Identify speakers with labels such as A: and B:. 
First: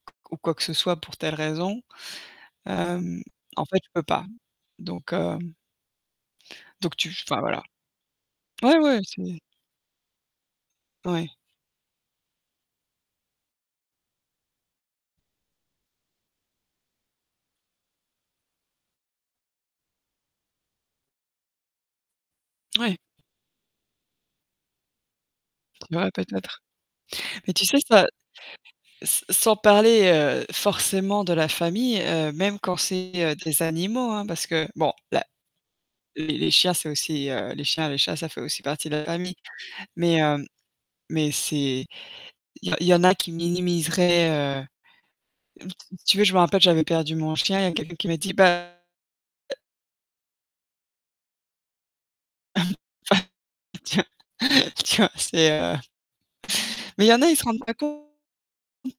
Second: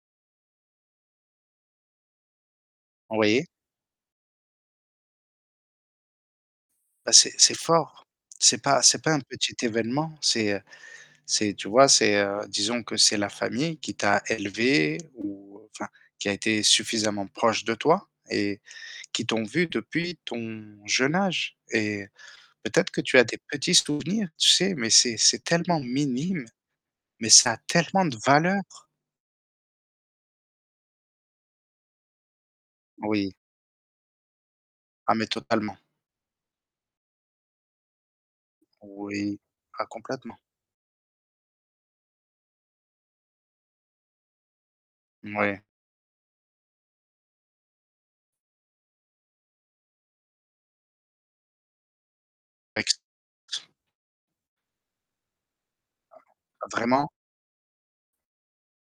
A: Ou quoi que ce soit pour telle raison. Hem,
B: Oui.
A: en fait, je peux pas donc, heu. Donc tu
B: Bah c'est
A: enfin,
B: c'est
A: voilà.
B: fort, c'est
A: Ouais,
B: pas
A: ouais,
B: c'est pas un
A: c'est
B: petit événement, c'est, heu,
A: Ouais.
B: c'est tu vois, c'est, heu, disons que c'est la famille qui t'a élevé, ou, enfin, qui a été suffisamment proche de toi et qui t'ont vu depuis ton jeune âge et peut-être
A: Ouais.
B: que tu as des petits souvenirs tu sais, mais c'est c'est tellement
A: Ouais,
B: minime
A: peut-être.
B: mais
A: Mais
B: ça a
A: tu sais,
B: tellement
A: ça
B: de valeur.
A: s sans parler, heu, forcément de la famille, heu, même quand c'est,
B: Oui.
A: heu, des animaux, hein, parce que bon,
B: Ah
A: là
B: mais totalement.
A: les les chiens, c'est aussi, heu les chiens, les chats, ça fait aussi partie de la famille.
B: Oui, ah
A: Mais,
B: complètement.
A: hem, mais c'est il y en il y en a qui minimiseraient, heu,
B: Mouais.
A: t t tu veux, je me rappelle que j'avais perdu mon chien, il y a quelqu'un qui m'a dit, bah [unintelligible]
B: Ex
A: Bah, tiens tiens c'est, heu
B: Heu,
A: mais il
B: vraiment?
A: y en a ils se rendent pas compte